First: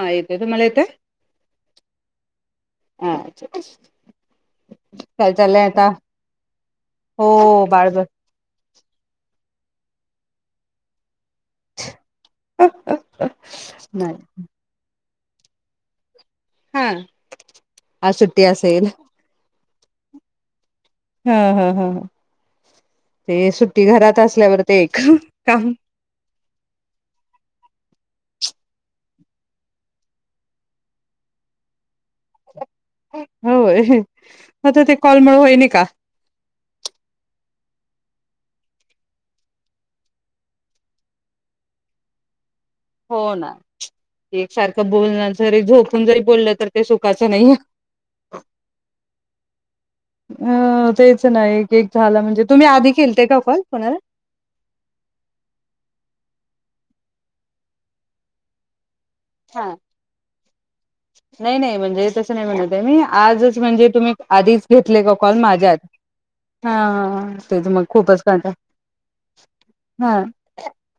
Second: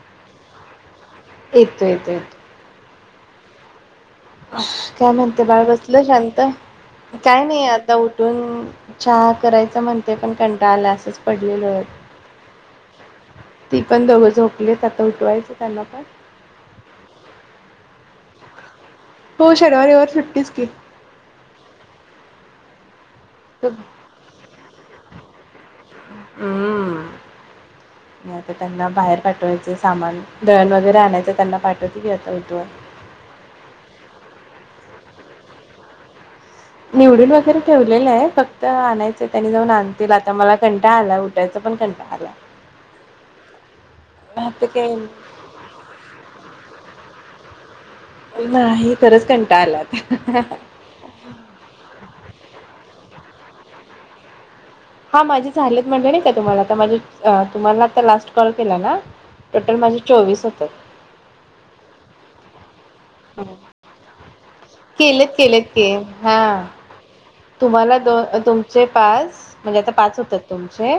हा येतोय तुम्हाला येतोय? येतो येतोय ह काय म्हणते बाळ बसलं शांत काय हो नाही बाळ आता उठून चहा करायचा म्हणते पण कंटाळा आला असंच पडले ती पण नाही दोघं झोपलीत आता उटवायचं त्यांना पण हा आज सुट्टी असेल तू शनिवारी रविवार सुट्टीच की हा हम् हम ते सुट्टी घरात असल्यावर ते एक काम हम्म आता त्यांना बाहेर पाठवायचं सामान दळण वगैरे आणायच त्यांना पाठवाय आता होेत आहे तुझं ते कॉल मुळं व्हायला का निवडून वगैरे ठेवलेलं आहे फक्त आणायचं त्यानी जाऊन आणतील आता मला कंटाळा आलाय उठायचा पण कंटाळा आला हो ना एक आता सारखं काय बोलण जरी झोपून जरी बोललं तर ते कच नाहीे नाही खरंच कंटाळा आला आता अ तेच नाही एक झाला म्हणजे तुम्ही आधी केलते का कोण पुणार हा माझे झालेत म्हणले ना का तुम्हाला आ माझ तुम्हाला आ लास्ट कॉल केला ना हा टोटल म्हणजे चोवीस हो तर नाही नाही म्हणजे तसं नाही म्हणत तरी आजच म्हणजे तुम्ही आधीच घेतले का केलेत कॉल केलेत माझ्या आधी के हा हा तेच मग तुम्हाला खूपच दोन कंटाळा तुमचे पाच म्हणजे आता हा पाच होतात तुमचे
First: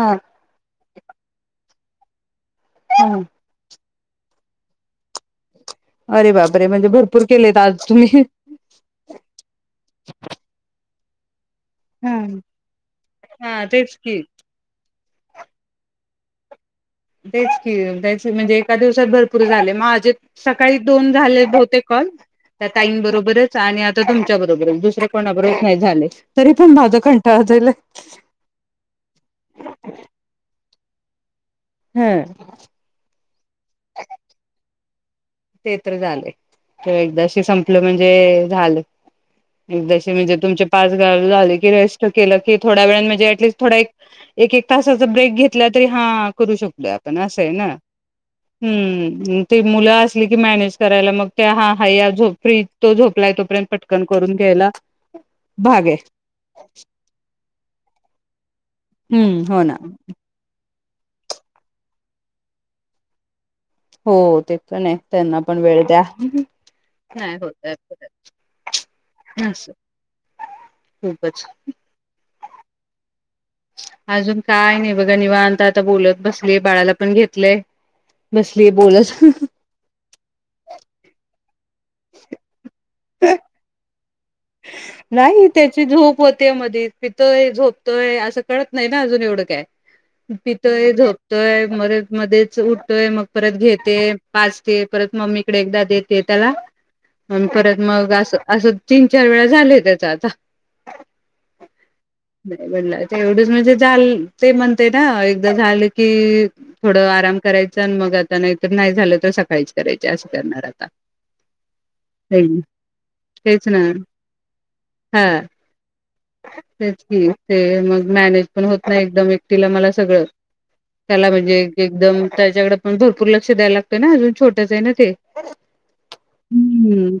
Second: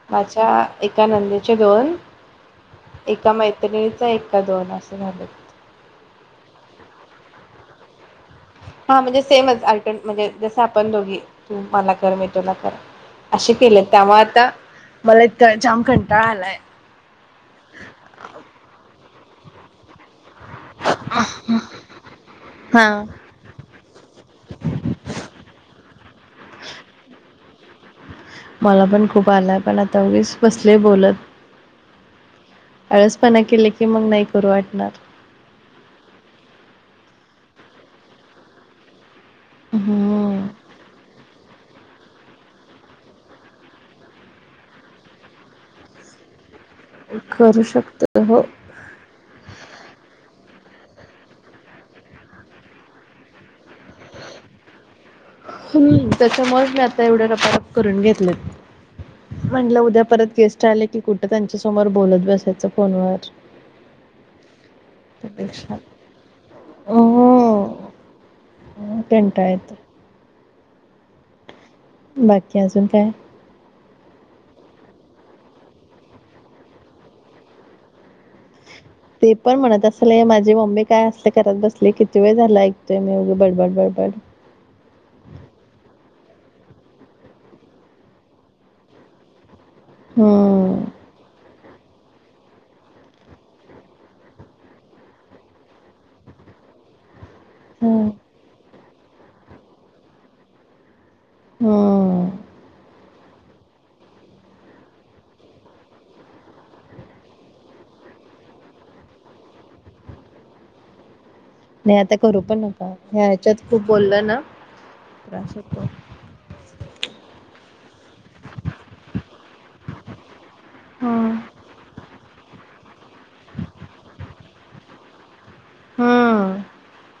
हा माझ्या एका नंदीचे दोन हा एका मैत्रिणी एका दोन असं झालं अरे बाप रे म्हणजे भरपूर केलेत आज तुम्ही हा म्हणजे सेमच आयटन म्हणजे जस आपण दोघी तू मला कर मी हां. तुला कर असे हां, केले तेच त्यामुळं की. आता मला इं जाम खं ळा आलंय तेच कीच म्हणजे एका दिवसात भरपूर पुरे झाले माझेत सकाळी दोन झाले बहुतेक कॉल त्या ताईंबरोबरच आणि आता तुमच्या बरोबरच दुसरे कोणाबरोबरच नाय झाले तरी पण माझा कंटाळा जाईला मला पण खूप आलाय पण आता उगीच बोलत हं आळस पण ए केले की मंग नाय करू वाटणार ते तर झालय ते एकदाशी संपलं म्हणजे झालय एकदाशी म्हणजे हम्म तुमचे पाच गाव झाल की रेस्ट केलं की थोडया वेळाने म्हणजे ॲटलिस्ट् थोडा एक एक एक तासाचा ब्रेक घेतला तरी हां करू शक द्या पण असं आहे करू ना शकतो हो हं ते मुल असं ती मॅनेज करायला मग ते हा हा हाय फ्री तो झोपलाय तोपर्यंत पटकन करून घ्यायला... भाग आहे. हूं त्याच्यामुळेच मी आता एवढ्या रपारप करून घेतलेत. हम्म हो ना. म्हंटल उद्या परत गेस्ट आले की कुठं त्यांच्या समोर बोलत बसायचं फोनवर हो ते पण आहे त्यांना पण त्यापेक्षा वेळ द्या नाय होत य अस काय? हूं कंटाळतोय.... [inaudible] खूपच बाकी अजून काय? अजून काय नाही बघा निवांत आता बोलत बसलीये बाळाला पण घेतलंय बस ते पण म्हणत असल ए माझी मम्मी काय असले घरात बसले किती वेळ झालाय? ते ने उगी बडबड बडबड नाही त्याची झोप होते मधे पितोय झोपतोय असं कळत नाही ना अजून एवढं काय? हम्म पितोय झोपतोय मध्ये मध्येच उठतोय मग परत घेते पाजते परत मम्मीकडे एकदा देते त्याला अन परत हम्म मग असं असं रिकामा ऑडिओ [inaudible] चार वेळा झालय त्याच आता [unintelligible] हम्म तेवढच म्हणजे झाल ते म्हणते ना एकदा झालं की थोडं आराम करायचं आणि मग आता नाहीतर नाही झालं तर सकाळीच करायचे असं करणार आता नाय आता करू पण नका ह्या तेच हेच्यात खूप ना बोला हा तेच कि ते मग मॅनेज पण होत नाय एकदम एकटीला मला सगळं हम्म त्याला म्हणजे एकदम त्याच्याकडे पण भरपूर लक्ष द्यायला लागतोय ना अजून छोटंच आहे ना ते हम्म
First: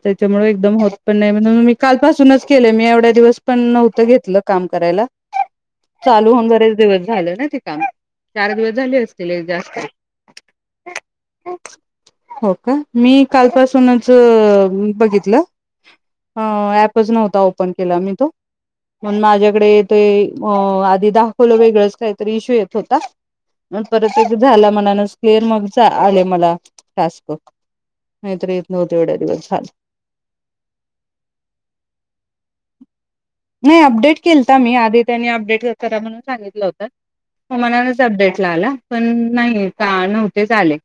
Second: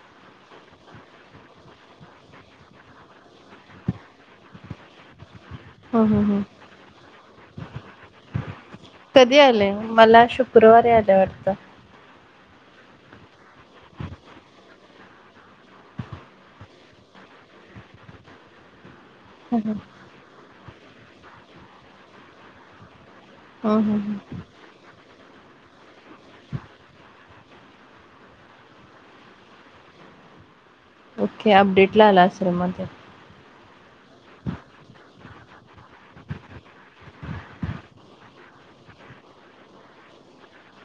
ह मुळे एकदम होत पण नाही म्हणून मी कालपासूनच केलं मी एवढ्या दिवस पण नव्हतं घेतलं काम करायला हम्म हम्म चालू हम्म. होऊन बरेच दिवस झालं ना ते काम चार दिवस झाले असतील कधी एक आले जास्त मला शुक्रवारी आले वाटतं हो का मी कालपासूनच बघितलं ऍपच नव्हता ओपन केला मी तो पण माझ्याकडे ते अ आधी दाखवलं वेगळंच काहीतरी इश्यू येत होता हा मग हा परत हा एक झाला म्हनान क्लिअर मग आले मला टास्क नाहीतर येत नव्हत एवढ्या दिवस झालं ओके अपडेट ला आला असेल मग नाही अपडेट केलता मी आधी त्यांनी अपडेट करा म्हणून सांगितलं होतं म मनानच अपडेट ला आला पण नाही का नव्हते चाले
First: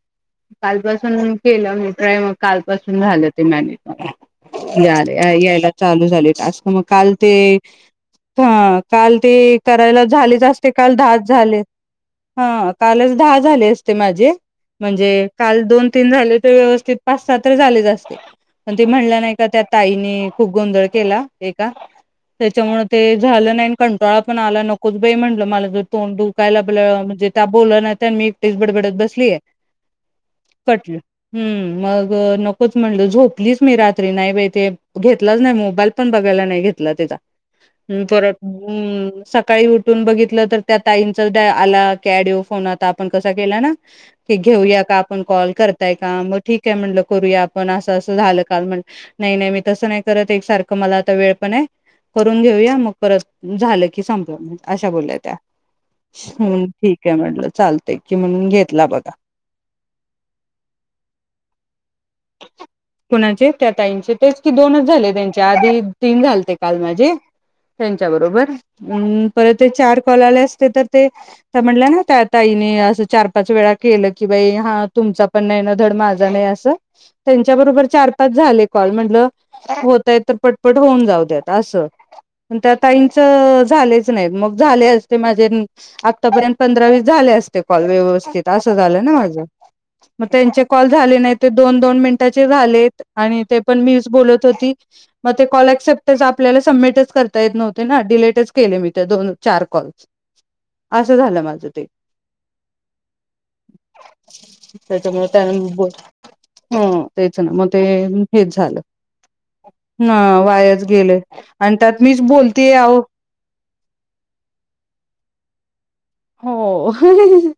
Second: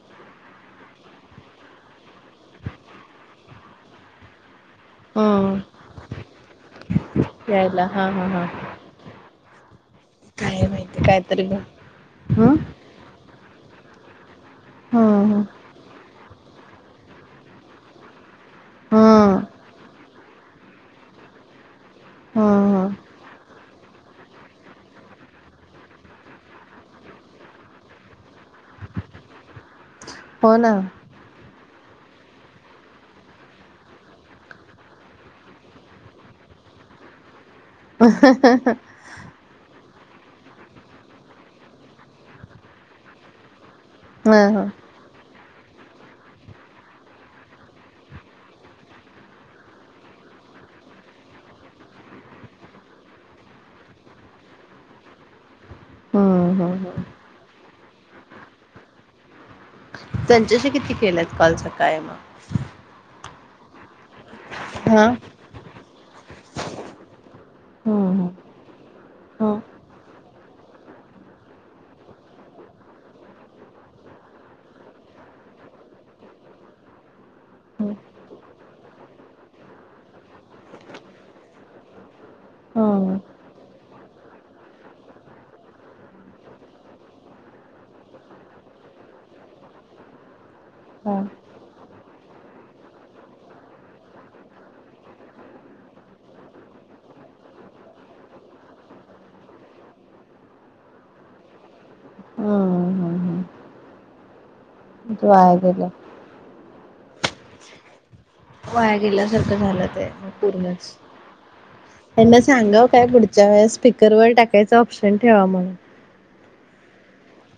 कालपासून केलं मी ट्राय मग कालपासून झालं ते मॅनेज या हम्म यायला चालू झाली टास्क मग काल ते हा काल ते करायला झालेच काय असते काल माहिती दहाच कायतरी ग झाले हम्म हा कालच दहा झाले अस ते माझे म्हणजे हम्म काल दोन-तीन झाले व्यवस्थित पाच सहा तर झालेच असते पण ते म्हणलं नाही हम्म का त्यात आईनी खूप गोंधळ केला एका हम्म त्याच्यामुळे हम्म ते झालं नाही कंटाळा पण आला, नकोच बाई म्हणलं मला जर तोंड दुकाायला आपलं म्हणजे त्या बोल नाही त्या मी एकटीच बडबडत बसलीय हो ना कटलं हम्म मग नकोच म्हंलं झोपलीच मी रात्री नाही बाई ते घेतलंच नाही मोबाईल पण बघायला नाही घेतला त्याचा परत सकाळी उठ उचलून बघितलं तर त्या ताईंचा आला ऑडिओ फोन आता आपण कसा केला ना हा हा घेऊया का आपण कॉल करताय का मग ठीक आहे म्हटलं करूया आपण असं असं झालं का म्ह नाही नाही मी तसं नाही करत एक सारखं मला आता वेळ पण आहे करून घेऊया मग परत झालं कि संपलं अशा बोलल्या त्या हम्म हम्म ठीक आहे म्हटलं चालत कि म्हणून घेतला बघा त्यांच्याशी किती केलेत काल सकाळी मग कोणाचे त्या ताईंचे तेच की दोनच हा झाले त्यांच्या आधी तीन झालते काल माझे त्यांच्या हम्म बरोबर परत हम्म ते चार कॉल आले असते तर ते म्हटलं ना त्या ताईने असं चार पाच वेळा केलं की बाई हा तुमचा पण नाही ना धड माझा नाही असं त्यांच्याबरोबर हम्म चार पाच झाले कॉल म्हटलं होतय तर पटपट होऊन जाऊ दत असं त्या हम्म ताईचं झालेच नाही मग झाले असते माझे आतापर्यंत पंधरा वीस झाले असते कॉल व्यवस्थित असं झालं ना माझ मग त्यांचे कॉल हा झाले नाही दोन दोन मिनटाचे झालेत आणि ते पण मीच बोलत होती, मग ते कॉल ऍक्सेप्टच आपल्याला सबमिटच करता येत नव्हते ना, डिलेटच केले मी दोन चार कॉल असं झालं माझ ते हम्म हम्म त्याच्यामुळे ते त्या वाया गेलं बोल ह तेच ना म ते अ वाया गेल्यासारखं झालं. ते वायाच पूर्णच गेले आणि त्यात मीच त्यांना बोलतेय सांगाव, आहो काय पुढच्या वेळेस स्पीकरवर टाकायच ऑप्शन ठेवा म्हणून हो, ओ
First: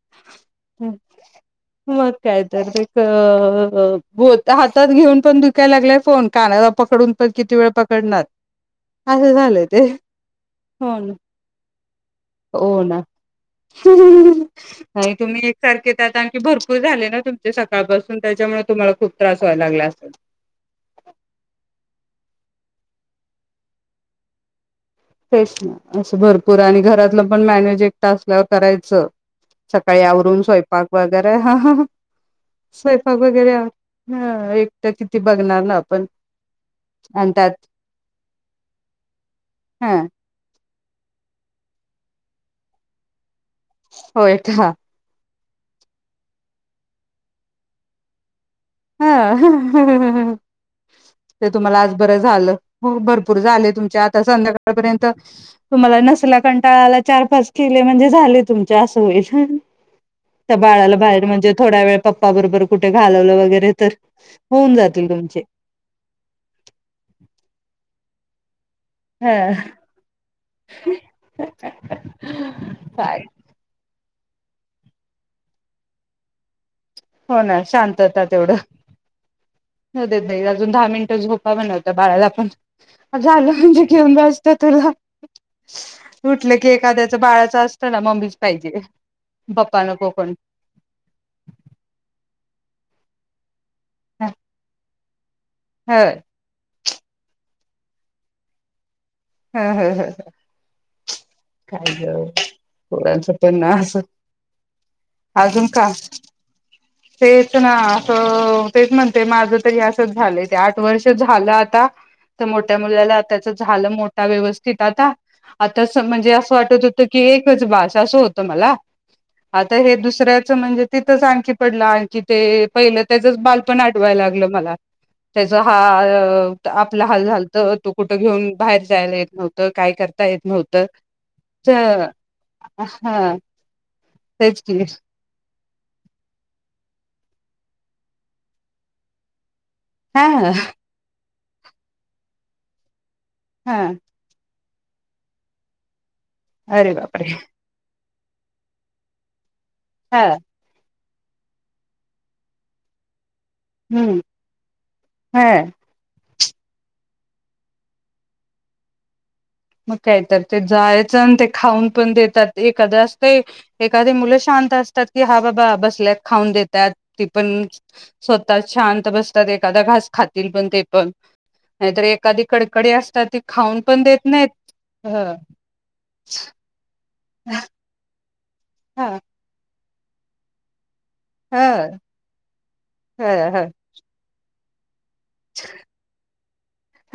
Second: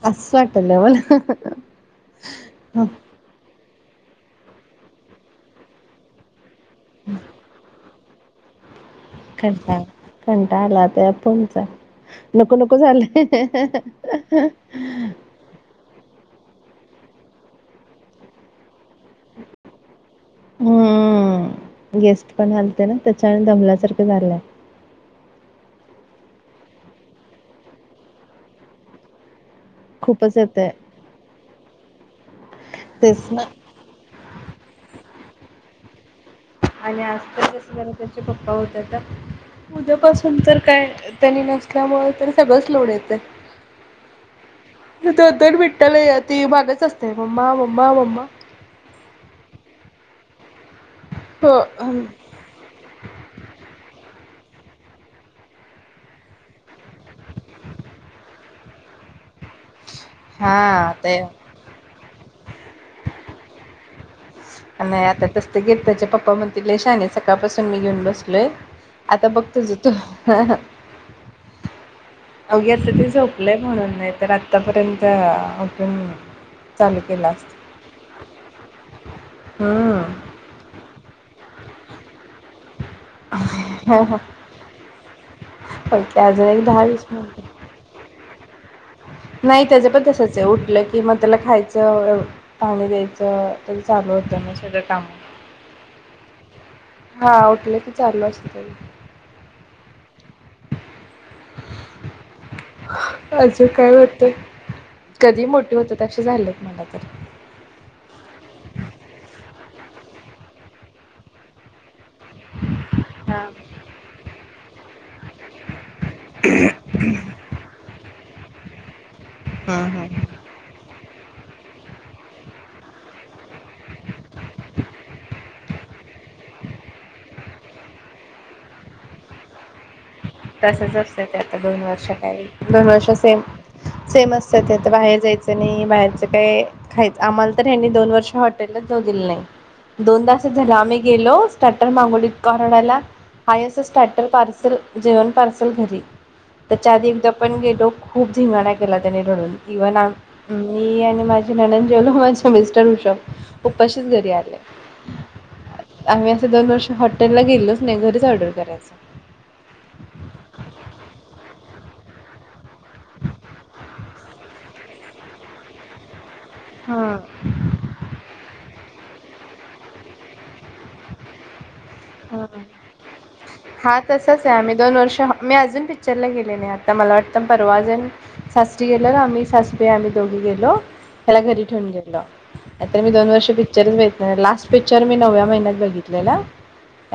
असं वाटलं मला मग काय तर तेत अ - अ, पोत हातात घेऊन पण दुखायला लागलाय, फोन कानाला पकडून पण किती वेळ पकडणार, असं झालंय कंटाळा ते कंटाळा आलाय, हो आता ह्या ना फोनचा नको नको हो ना. झालय. [inaudible] ते त्यात आणखी भरपूर झाले. ना तुमचे सकाळपासून त्याच्यामुळे तुम्हाला खूप त्रास व्हायला लागला असेल. हम, गेस्ट पण आलते. ना त्याच्यान दमल्यासारखं झालंय. तेच ना असं भरपूर आणि घरातलं पण मॅनेज एकट असल्यावर करायचं. सकाळी खूपच आवरून येतय स्वयंपाक वगैरे, ह -ह - ह स्वयपाक तेच ना वगैरे, हं एक ते किती बघणार ना आपण आणि आज तर कस झाले त्याचे पप्पा होते, तर हा उद्यापासून तर, काय त्यांनी नसल्यामुळे, तर सगळंच लोड येतं. [unintelligible] दोन दोन मिनटाला या ती मागच असतेय मम्मा मम्मा मम्मा [unintelligible] ते हो तुम्हाला आज बरं झालं. हो, भरर पूर झाले तुमच्या आता संध्याकाळपर्यंत तुम्हाला नसला, कंटाळाला चार पाच केले म्हणजे झाले तुमच्या असं होईल. त्या हा बाळाला ते बाहेर म्हणजे थोडा वेळ पप्पा बरोबर कुठे घालवलं वगैरे बेहतर नाही आता तस ते घेत. त्याचे पप्पा म्हणतील लई शहाणी आहेससकाळपासून मी घेऊन बस प्ले आता बघ हा तुझं तू अवघे आत्ता ते काय झोपलेत म्हणून नाही तर, आत्तापर्यंत आपण होणा शांतता तेवढं राहू दे, हम्म ताई अजून दहा मिनट झोप काय बनवतोय, बाळाला पण अ झालं म्हणजे घेऊन बसते. तुला ओके अजून उठल एक की, दहा वीस एखाद्याच बाळाच मिनिटं असतं. ना मम्मीच पाहिजे. नाही. पप्पा त्याच पण नको कोण तसच आहे. उठलं कि मग त्याला खायचं पाणी दयचं तर चालू होतं ना सगळ्या काम हा हा उठले की चालू असत हम हम ह खा ोडांच अजून पन्ना काय वाटतं कधी अजून मोठे का होत तसे झालेत मला तर तेच ना असं तेच म्हणते माझ च झाले ते आठ वर्ष झालं आता तर मोठ्या मुलाला त्याच हा झालं व्यव आता आता म्हणजे असं वाटत होत की एकच बास असं होतं मला आता हे दुसऱ्याचं म्हणजे ते आणखी पडलं आणखी ते पहिलं त्याचच बालपण आठवायला लागलं मला, त्याच हा आपला हाल झालत तो कुठं घेऊन बाहेर यला येत नव्हतं काय कर तसच असतं ते आता दोन वर्ष काही दोन वर्ष हा सेम सेम असत तेच ते की आता बाहेर जायचं नाही बाहेरच काय खायचं आम्हाला तर ह्यांनी दोन वर्ष हॉटेललाच जाऊ दिले नाही दोन हा तास झाल आम्ही गेलो, ट्टर मगोली कराडला हा अस स्टॅटर पार सर जेवण पार्सल घरी अरे तरच्या आध बापरे पण घेलो खूप धिंगाणा केला त्यानी रडून इव ना हा माझे नन जेवल माझं मिस्टर वूषभ उप्पाशीच हम्म घरी आले हा आम् दोन वर्ष हॉटेल ला गेलोच नाही, घरीच ऑर्डर करायच मग काहीत ते जायचं आणि ते खाऊन पण देतात एखाद असते, एखादी मुलं शांत असतात की हा बाबा बसल्यात खाऊन देतात ती हा पण स्वतः छानत बस एखादा घास खातील पण ते पण नाहीतर एखादी हा कडकडी असतात ती खाऊन हा पण देत तसाच आहे आम्ही नाहीत दोन ह वर्ष मी अजून पिक्चरला गेले नाही आता मला उत् परवाजन सासरी गेल्यावर ह आम्ही सास ते आम्ही दोघी गेलो त्याला ह घरी ठेवून गेलं आता मी ह ह दोन वर्ष ह पिक्चरच बागितला नाही लास्ट चर मी नव्या महिन्यात बघितलेला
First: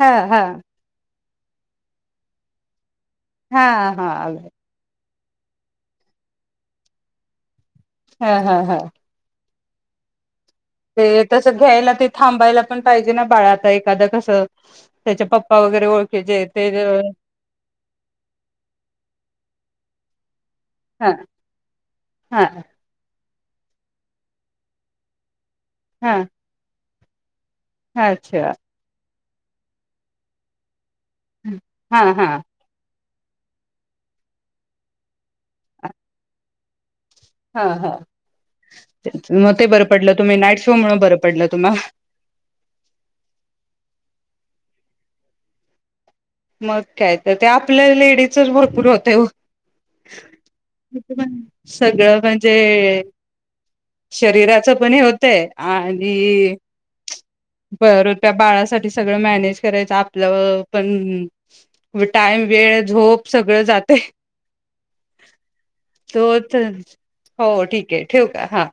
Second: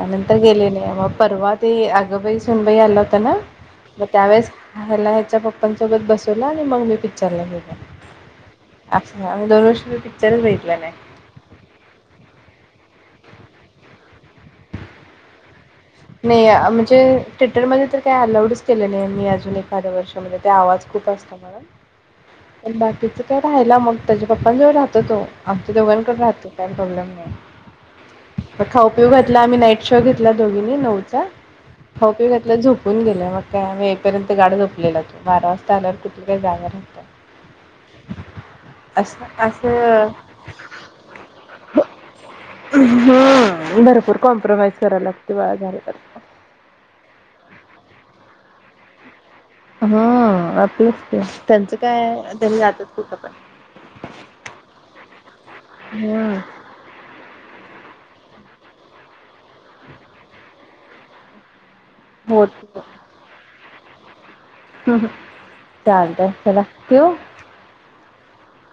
हा गेले नाही मग. परवा ते अगबाई सुनबाई आला होता. होता ना हा मग त्यावेळेस ह्याला त्यांच्या पप्पांसोबत बसवला आणि मग मी पिक्चरला गेले. हा हा हा अच्छा म दोन वर्ष विष्णू पिक्चरच बगी ते तसं घ्यायला ते थांबायला पण पाहिजे ना बाळा आता एखादं कसं त्याच्या पप्पा वगैरे ओळखीचे नाही ते म्हणजे थिटरमध्ये तर काही अलाउडच केले नाही मी अजून एखाद्या वर्षामध्ये ते आवाज खूप हा असतो म्हणून हा आणि बाकीच काय राहायला मग त्याच्या पप्पां जवळ राहतो तो आमच्या दोघांकड राहतोय काय प्रॉब्लेम नाही. हा अच्छा लाम्ही नाईट शो घेतला दोघीनी नऊ हा ह पी हा घातला झोपून घेत मग काय आम्ही एकपर्यंत गाड झोपलेला तो बारा वाजता आल्यावर कुठ काय जागा नव्हता हा हा मग ते बरं असं पडलं तुम्ही नाईट शो म्हणून बर पडलं तुम्हाला प्रवास कराय लागतो बाळ झालं तरी पण मग काय तर ते आपल्या लेडीसच भरपूर होतय हम्म आपलंच ते त्यांचं काय सगळं म्हणजे त्यांनी जातात कुठं पण शरीराच पण होतय हम्म आणि बर ल्या बाळासाठी सगळं मॅनेज करायचं आपलं पण [inaudible] हो टाईम, वेळ, झोप सगळं जात. ते ह् चालतय चला ठेऊ हो ठीक आहे ठेवू का हा